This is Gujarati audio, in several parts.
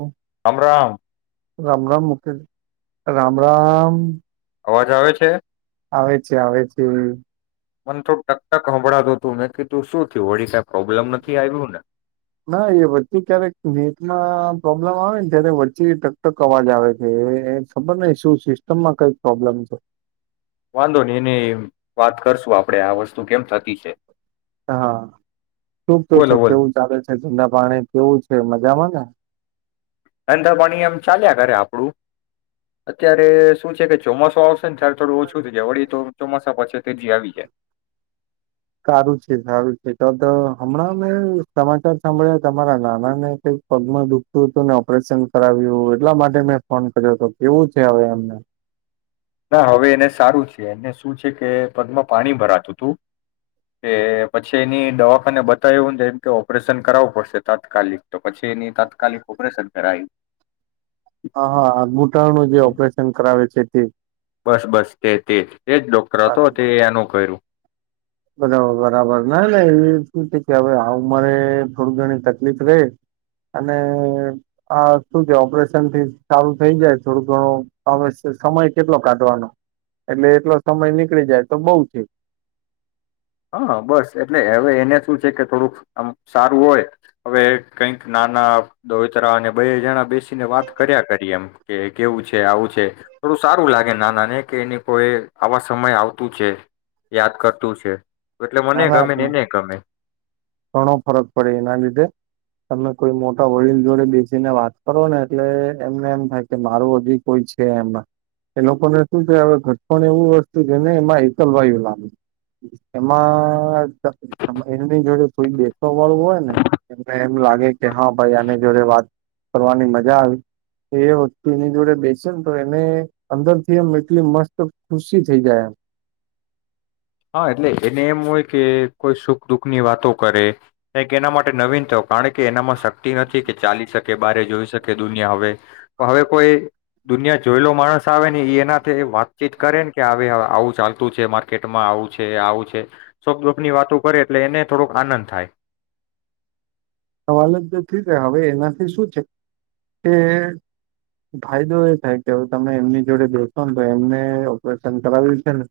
હા રામરામ રામ રામ મુકે રામ રામ અવાજ આવે છે. આવે છે આવે છે. મને થોડું ટકટક સંભળતું તું મેને ક તું શું થયું વળી સાહેબ ના એ બધું ક્યારેક નીટમાં પ્રોબ્લેમ આવે ને ત્યારે વચ્ચે ટક ટક અવાજ આવે છે ખબર નહ શું સિસ્ટમમાં કઈક પ્રોબ્લેમ છે વાંધો નને એની વાત કરશું આપડે આ વસ્તુ કેમ થતી છે હા શુંક તો છો બોલો બોલો કેવું ચાલે છે ધંધા પાણી કેવું છે મજામાં ધંધા પાણી એમ ચાલ્યા કરે આપડું અત્યારે શું છે કે ચોમાસું આવશે થોડું ઓછું થઈ જાય વળી તો પછી તે જ આવી જાય સારું છે સારું છે તો હમણાં મેં સમાચાર સાંભળ્યા તમારા નાના ને કઈક પગમાં દુખતું હતુંને ઓપરેશન કરાવ્યું એટલા માટે મેં ફોન કર્યો હતો કેવું છે હવે એમને ના હવે એને સારું છે એને શું છે કે પદમાં પાણી ભરાતું હતું કે પછી એની દવાખાને બતાવેવુંને એમ કે ઓપરેશન કરાવવું પડશે તાત્કાલિક તો પછી તેની તત્કાલિક ઓપરેશન કરાવવી- હા હા આ બૂટાળણ નું જે ઓપરેશન કરાવે છે હમ બસ બસ તે તે જ તે જ ડોક્ટર હતો તે એનું કર્યું બરાબર બરાબર ના એવી શું કે હવે આવ મારે થોડું ઘણી તકલીફ રહે અને આ શું છે ઓપરેશનથી સારું થઈ જાય થોડો ઘણો હ સમય કેટલો કાઢવાનો એટલે એટલો સમય નીકળી જાય તો બઉ છે હા બસ એટલે હવે એને શું છે કે થોડુંક આમ સારું હોય હવે કઈક નાના દતરા અને બે જણા બેસીને વાત કર્યા કરી એમ કે કેવું છે આવું છે થોડું સારું લાગે નાના ને કે એની કો એ આવા સમય આવતું છે યાદ કરતું છે. એટલે મને નાના ગમે ને એને ગમે ઘણો ફરક પડે એના લીધે તમે કોઈ મોટા વડીલ જોડે બેસીને વાત કરો ને એટલે એમને એમ થાય કે મારું હજી કોઈ છે એમાં એ લોકોને શું થ હવે ઘટપણ એવું વસ્તુ છેને એમાં એકલવાયુ લાગે એમાં એની જોડે. થઈ બેસવા વાળું હોય ને એને એમ લાગે કે હા ભાઈ આને જોડે વાત કરવાની મજા આવી એ વસ્તુ એની જોડે બેસે ને તો એને અંદર થી એમ એટલી મસ્ત ખુશી થઈ જાય એમ. હા એટલે એને એમ હોય કે કોઈ સુખ દુઃખની વાતો કરે એના કે માટે નવીનતા કારણ કે એનામાં શક્તિ નથી કે ચાલી શકે બારે જોઈ શકે દુનિયા હવે તો હવે કોઈ દુનિયા જોયેલો માણસ આવે ને એ એનાથી વાતચીત કરે ને કે આવે આવું ચાલતું છે માર્કેટ. આવું છે આવું છે સુખ દુઃખની વાતો કરે એટલે એને થોડોક આનંદ થાય. સવાલ જ જ હવે એનાથી શું છે કે ફાયદો એ થાય કે હવે તમે એમની જોડે બેસો ને તો એમને ઓપરેશન કરાવ્યું છે ને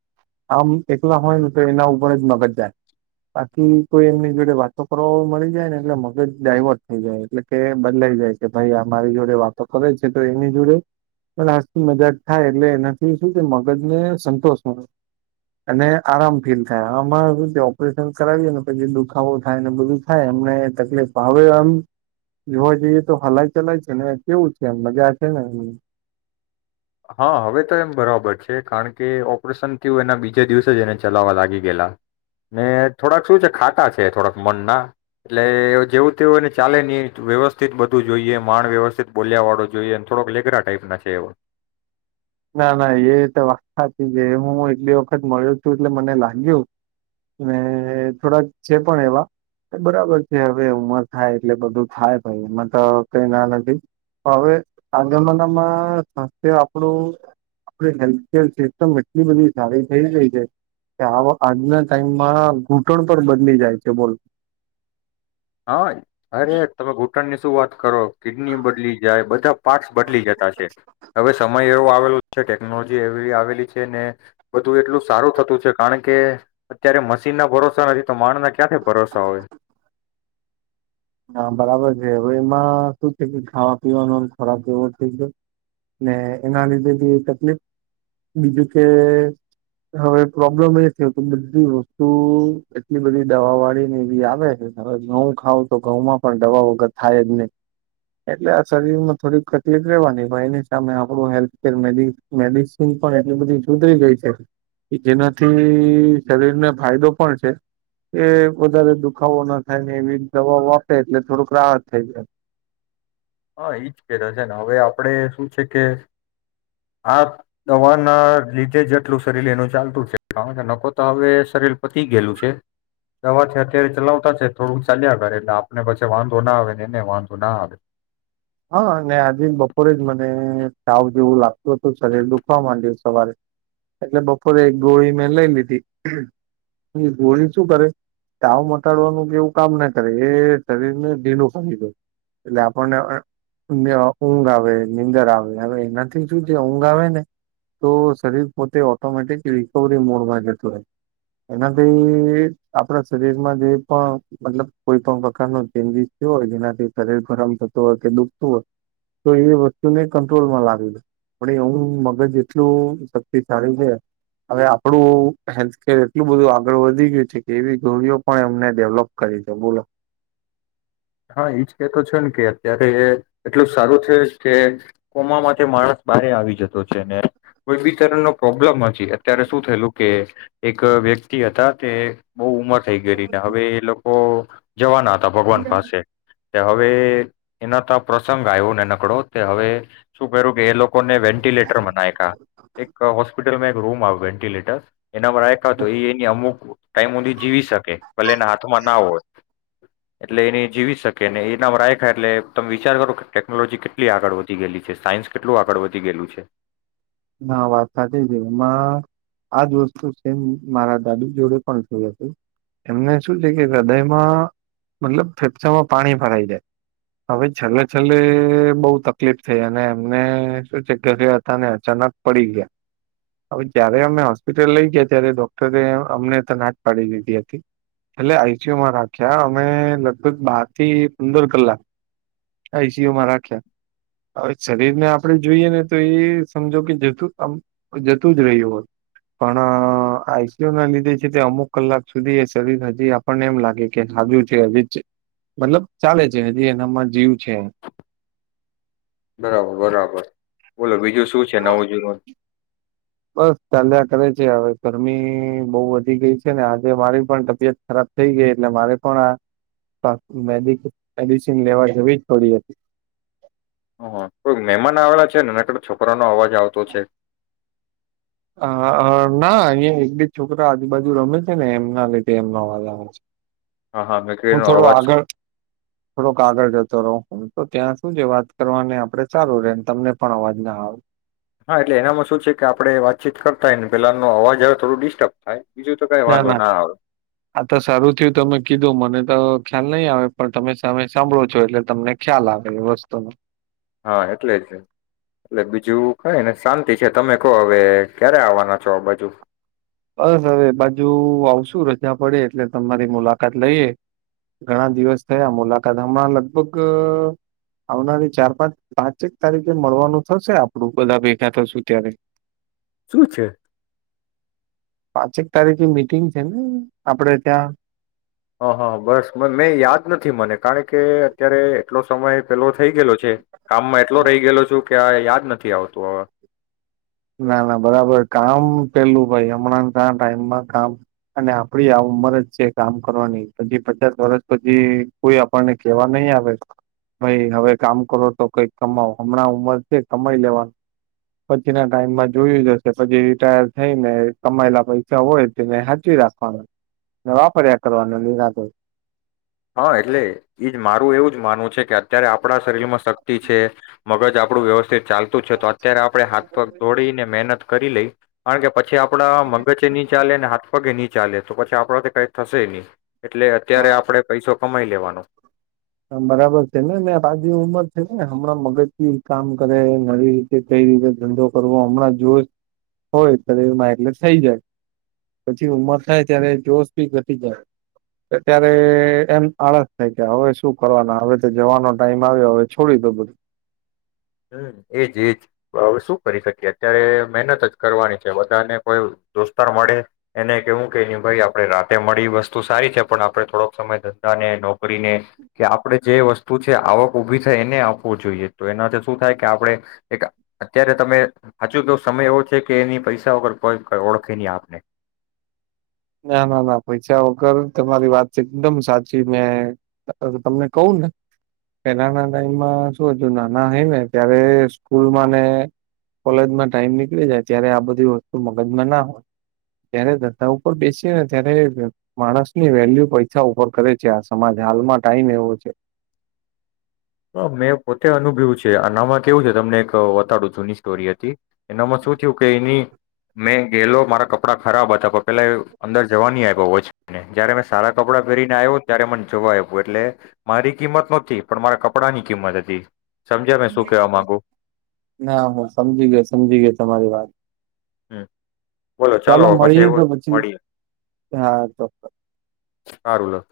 આમ એકલા હોય ને તો એના ઉપર જ મગજ જાય બાકી કોઈ એમની જોડે વાતો કરવા મળી જાય ને એટલે મગજ. મજ ડાયવર્ટ થઈ જાય એટલે કે બદલાઈ જાય કે ભાઈ આ મારી જોડે વાતો કરે છે તો એની જોડે લની મજાક થાય એટલે એનાથી શું છે મગજને સંતોષ મળે અને આરામ ફીલ થાય આમાં શુ છે ઓપરેશન કરાવીએ ને પછી દુખાવો થાય ને બધું થાય એમને તકલીફ. હવે આમ જોવા જઈએ તો હલાય ચલાય છે ને કેવું છે એમ મજા છે ને એ. હા હવે તો એમ બરાબર છે કારણ કે ઓપરેશન થયું એના બીજા દિવસે જ એને ચલાવવા લાગી ગયેલા ને થોડાક શું છે ખાતા છે થોડાક મનના એટલે જેવું તેવું એને ચાલે નહીં વ્યવસ્થિત બધું જોઈએ માણ વ્યવસ્થિત બોલ્યા વાળો જોઈએ થોડક લેગરા ટાઈપના છે એ. ના ના એ તો વાત સાચી છે હું એટલી વખત મળ્યો છું એટલે મને લાગ્યું ને થોડાક છે પણ એવા બરાબર છે હવે ઉમર થાય એટલે બધું થાય ભાઈ એમાં તો કઈ ના નથી હવે આ જમાનામાં આપણું. આપડી હેલ્થકેર સિસ્ટમ એટલી બધી સારી થઈ ગઈ છે કે આ આજના ટાઈમમાં ઘૂંટણ પણ બદલી જાય છે બોલ. હા અરે તમે ઘૂટણ ની. શુ વાત કરો કિડની બદલી જાય બધા પાર્ટસ બદલી જતા છે હવે સમય એવો આવેલો છે ટેકનોલોજી. આવેલી છે ને બધું એટલું સારું થતું છે કારણ કે અત્યારે મશીન ના ભરોસા નથી તો માણ ના. ક્યાંથી ભરોસા હોય. હા બરાબર છે હવે એમાં શું છે કે ખાવા પીવાનો ખોરાક એવો થઈ ગયો ને એના લીધે બી તકલીફ બીજું કે હવે પ્રોબ્લેમ એ થયો કે બધી વસ્તુ એટલી બધી દવા વાળી ને એવી આવે છે હવે નવું ખાવ. તો ઘઉંમાં પણ દવા વગર થાય જ નહીં એટલે આ શરીરમાં થોડીક તકલીફ રહેવાની પણ એની સામે આપણું હેલ્થકેર મેડ મેડિસિન પણ એટલી બધી સુધરી ગઈ છે કે જેનાથી શરીરને ફાયદો પણ છે એ વધારે દુખાવો ન થાય ને એવી.. દવા આપે એટલે થોડુંક રાહત થઈ જાય. હા એ જ કર છે ને હવે આપણેે શું છે કે આ દવા ના લીધે જ આટલું શરીર એનું ચાલતું છે કારણ કે નકો તો હવે શરીર પતી ગયેલું છે દવાથી અત્યારે ચલાવતા છે થોડુંક ચાલ્યા કરે એટલે આપને પછી વાંધો ના આવે ને એને વાંધો ના આવે. હા અને આજે બપોરે જ મને તાવ જેવું લાગતું હત શરીર દુખવા માંડ સવારે એટલે બપોરે એક ગોળી મેં લઈ લીધી એ ગોળી શું કરે ચાવ મટાડવાનું કેવું કામ ના કરે એ શરીર ને ઢીંડું પડી દય એટલે આપણને. ઊંઘ આવે નીંદર આવે હ વે એનાથી શું જે ઊંઘ આવે ને તો શરીર પોતે ઓટોમેટિક રિકવરી મોડમાં જતું હોય એનાથી આપણા શરીરમાં જે પણ મતલબ કોઈ પણ પ્રકારનો ચેન્જીસ થયો હોય જેનાથી શરીર ગરમ થતો હોય કે દુ. તો એ વસ્તુને કંટ્રોલમાં લાવી દે પણ એવું મગજ એટલું શક્તિશાળી છે હવે આપણું હેલ્થકેર એટલું બધું આગળ વધી ગયું છે કે એવી ગોળી ઓ પણ એમને ડેવલોપ કરી છે બોલો. હા એજ કેતો છે ને કે અત્યારે એ એટલું સારું છે કે કોમા માટે માણસ બારે આવી જતો છે ને કોઈ બી તરણ નો પ્રોબ્લેમ. અત્યારે શું થયેલું કે. એક વ્યક્તિ હતા તે. બહુ ઉમર થઈ ગયને હવે એ લોકો. જવાના હતા ભગવાન પાસે. હવે એના તો પ્રસંગ આવ્યો ને નકડો તે હવે શું કર્યું કે એ લોકો. લોકોને વેન્ટિલેટર મા નાખીયા એક હોસ્પિટલ એક રૂમ આવ વેન્ટિલેટર. [unintelligible] એનામાં રાયખા તો એ એની અમુક ટાઈમોધી જીવી શકે ભલે એના હાથમાં ના હોય. એટલે એની જીવીશ શકે ને એના રાખાય એટલે તમે વિચાર કરો કે ટેકનોલોજી કેટલી આગળ વધી ગયેલી છે સાયન્સ કેટલું આગળ વધી ગયેલું છે. ના વાત સાચી છે એમાં આજ વસ્તુ સેમ મારા દાદી જોડે પણ થયું હતું એમને શું છે કે હૃદયમાં મતલબ ફેફસામાં પાણી ભરાઈ જાય હવે છેલ્લે છેલ્લે બહ તકલીફ થઈ અને એમને શું છે ઘરે હતા ને. અચાનક પડી ગયા હવે જયારે અમે હોસ્પિટલ લઈ ગયા ત્યારે ડોક્ટરે અમને ત ના પાડી દીધી હતી એટલે આઈસીયુ માં રાખ્યા અમે લગભગ બાર થી પંદર કલાક આઈસીયુમાં રાખ્યા હવે શરીર ને આપડે જોઈએ ને તો એ. સમજો કે જતું આમ જતું જ રહ્યું હોય પણ આઈસીયુ ના લીધે છે તે અમુક કલાક સુધી એ શરીર હજી આપણને એમ લાગે કે હાજુ છે હજી મતલબ ચાલે છે હજી એનામાં જીવ છે. બરાબર બરાબર. બોલો બીજું શું છે નવું જૂનું. બસ ચાલ્યા કરે છે હવે ગરમી બહુ વધી ગઈ છે ને આજે મારી પણ તબિયત ખરાબ થઈ ગઈ એટલે મારે પણ આ મેડિસિન લેવા જવી જ પડી હતી. કોઈ મહેમાન આવેલા છે ને ન છોકરાનો અવાજ આવતો છે. અ ના અહિયાં એક બેજ છોકરા આજુ બાાજુ રમે છે ને એમના લીધે એમ નો અવાજ આવે છે. હા હા હું મેકડીનો થોડો અવાજ આગળ થોડોક આગળ જતો રહું હ તો ત્યાં સુું છે વાત કરવાને આપડે ચાલુ રેને તમને પણ અવાજ ના આવ હા એટલે એનામાં શું છે કે આપડણે વાતચીત કરતાય ને પેલા ન અવાજ થોડું ડિસ્ટર્બ થાય બીજું તો કઈ ના વાંધો ના આવે આતા સારું થયું તમે કીધું મને તો ખ્યાલ નહીં આવે પણ તમેમે સાંભળો છો એટલે તમને ખ્યાલ આવે એ વસ્તુનો હા એટલે જ એટલે બીજું કઈ ને શાંતિ છે તમે કહો હવે ક્યારે આવવાના છો બાજુ બસ હવે બાજુ આવશું રજા પડે એટલે તમારી મુલાકાત લઈએ ઘણા દિવસ થયા મુલાકાત હમણાં લગભગ આવનારી ચાર પાંચ પાંચેક તારીખે મળવાનું થશે આપડું બધા ભેગા થશુ ત્યારે શું છે. પાંચેક તારીખ મિટિંગ છે ને આપડે ત્યાં હ હા બસ મેં યાદ નથી મને કારણ કે અત્યારે એટલો સમય પેલો થઈ ગયેલો છે કામમાં એટલો રહી ગયેલો છુ ક યાદ નથી આવતું હવે ના ના બરાબર કામ પેલું ભાઈ હમણાં ટાઈમમાં કામ અને આપડી આ ઉંમર જ છે કામ કરવાની પછી પચાસ વર્ષ પછી કોઈ આપણને કેવા નહી આવે ભાઈ હવે કામ કરો તો કઈક કમાવ હમણાં ઉંમર છે કમાઈ લેવાનું પ છી ના ટાઈમમાં જોયું જશે પછી રિટાયર થઈને કમાયેલા પૈસા હોય તેને હાચી રાખવાનો વાપર્યા કરવાનો નિરાદ હા એટલે ઈજ મારું એવું જ માનવું છે કે ત્યારે આપણા શરીરમાં શક્તિ છે. મગજ આપણું વ્યવસ્થિત ચાલતું છે તો અત્યારે આપડણે હાથ પગ દોડીને મહેનત કરી લઈ કારણ કે પછી આપડા મગજે ની ચાલે અને હાથ પગે ની ચ ચાલે તો પછી આપડ તો કઈ થશે નહી એટલે હા અત્યારે આપડે કમાઈ લેવાનું બરાબર છે ને આજ ઉંમર છે ને હમણાં મગજથી કામ કરે નવી રીતે કઈ રીતે ધંધો કરવો હમણાં જોશ હોય એમાં એટલે થઈ જાય પછી ઉંમર થાય ત્યારે જોશ ભી ઘટી જાય ત્યારે એમ આળસ થાય ગાય હવે શું ફના હવે તો જવાનો ટાઈમ આવ્યો હવે છોડી દો બધું હમ એજ એજ હવે શું કરી શકીએ અત્યારે મહેનત જ કરવાની છે બધાને કોઈ દોસ્તાર મળે એને કેવું કેને ભાઈ આપણે રાતે મળી વસ્તુ સારી છે પણ આપણે થોડોક સમય ધંધા ને નોકરીને કે આપડણે જે વસ્તુ છે આવક ઊભી થાય એને આપવું જોઈએ તો એનાથી શું થાય કે આપણે એક અત્યારે તમે સાચું કે સમય એવો છે કે એની પૈસા વગર કોઈ ઓળખી નહી આપને ના ના ના પૈસા વગર તમારી વાત એકદમ સાચી મેં તમને કહું ને પેલાના ટાઈમમાં શું હતું નાના હોય ને ત્યારે સ્કૂલમાં ને કોલેજમાં ટાઈમ નીકળી જાય ત્યારે આ બધી વસ્તુ મગજમાં ના હોય ત્યારે ધધા ઉપર બેસી ને ત્યારે માણસની વેલ્યુ પૈસા ઉપર કરે છે આ સમાજ હાલમાં ટાઈમ એવો છે હ મેં પોતે અનુભ્યું છે આનામાં કેવું છે તમને એક વતાડું જૂની સ્ટોરી હતી એનામાં શું થયું કે એની મેં ગેલો મારા કપડાં ખરાબ હતા પણ પેલા અંદર જવા નઈ આવ્યો હોને જયારે મેં સારા કપડાં પહેરીને આવ્યો ત્યારે મને જોવા આવ્યું એટલે મારી કિંમત નહોતી પણ મારા કપ કપડાની કિંમત હતી કેવા માંગુ ના હું સમજી ગયો સમજી ગયો તમારી વાત હમ બોલો ચાલો પછી મળીએે તો એવું પછી મળીએ હા ચોક્ક ચાર ઉલત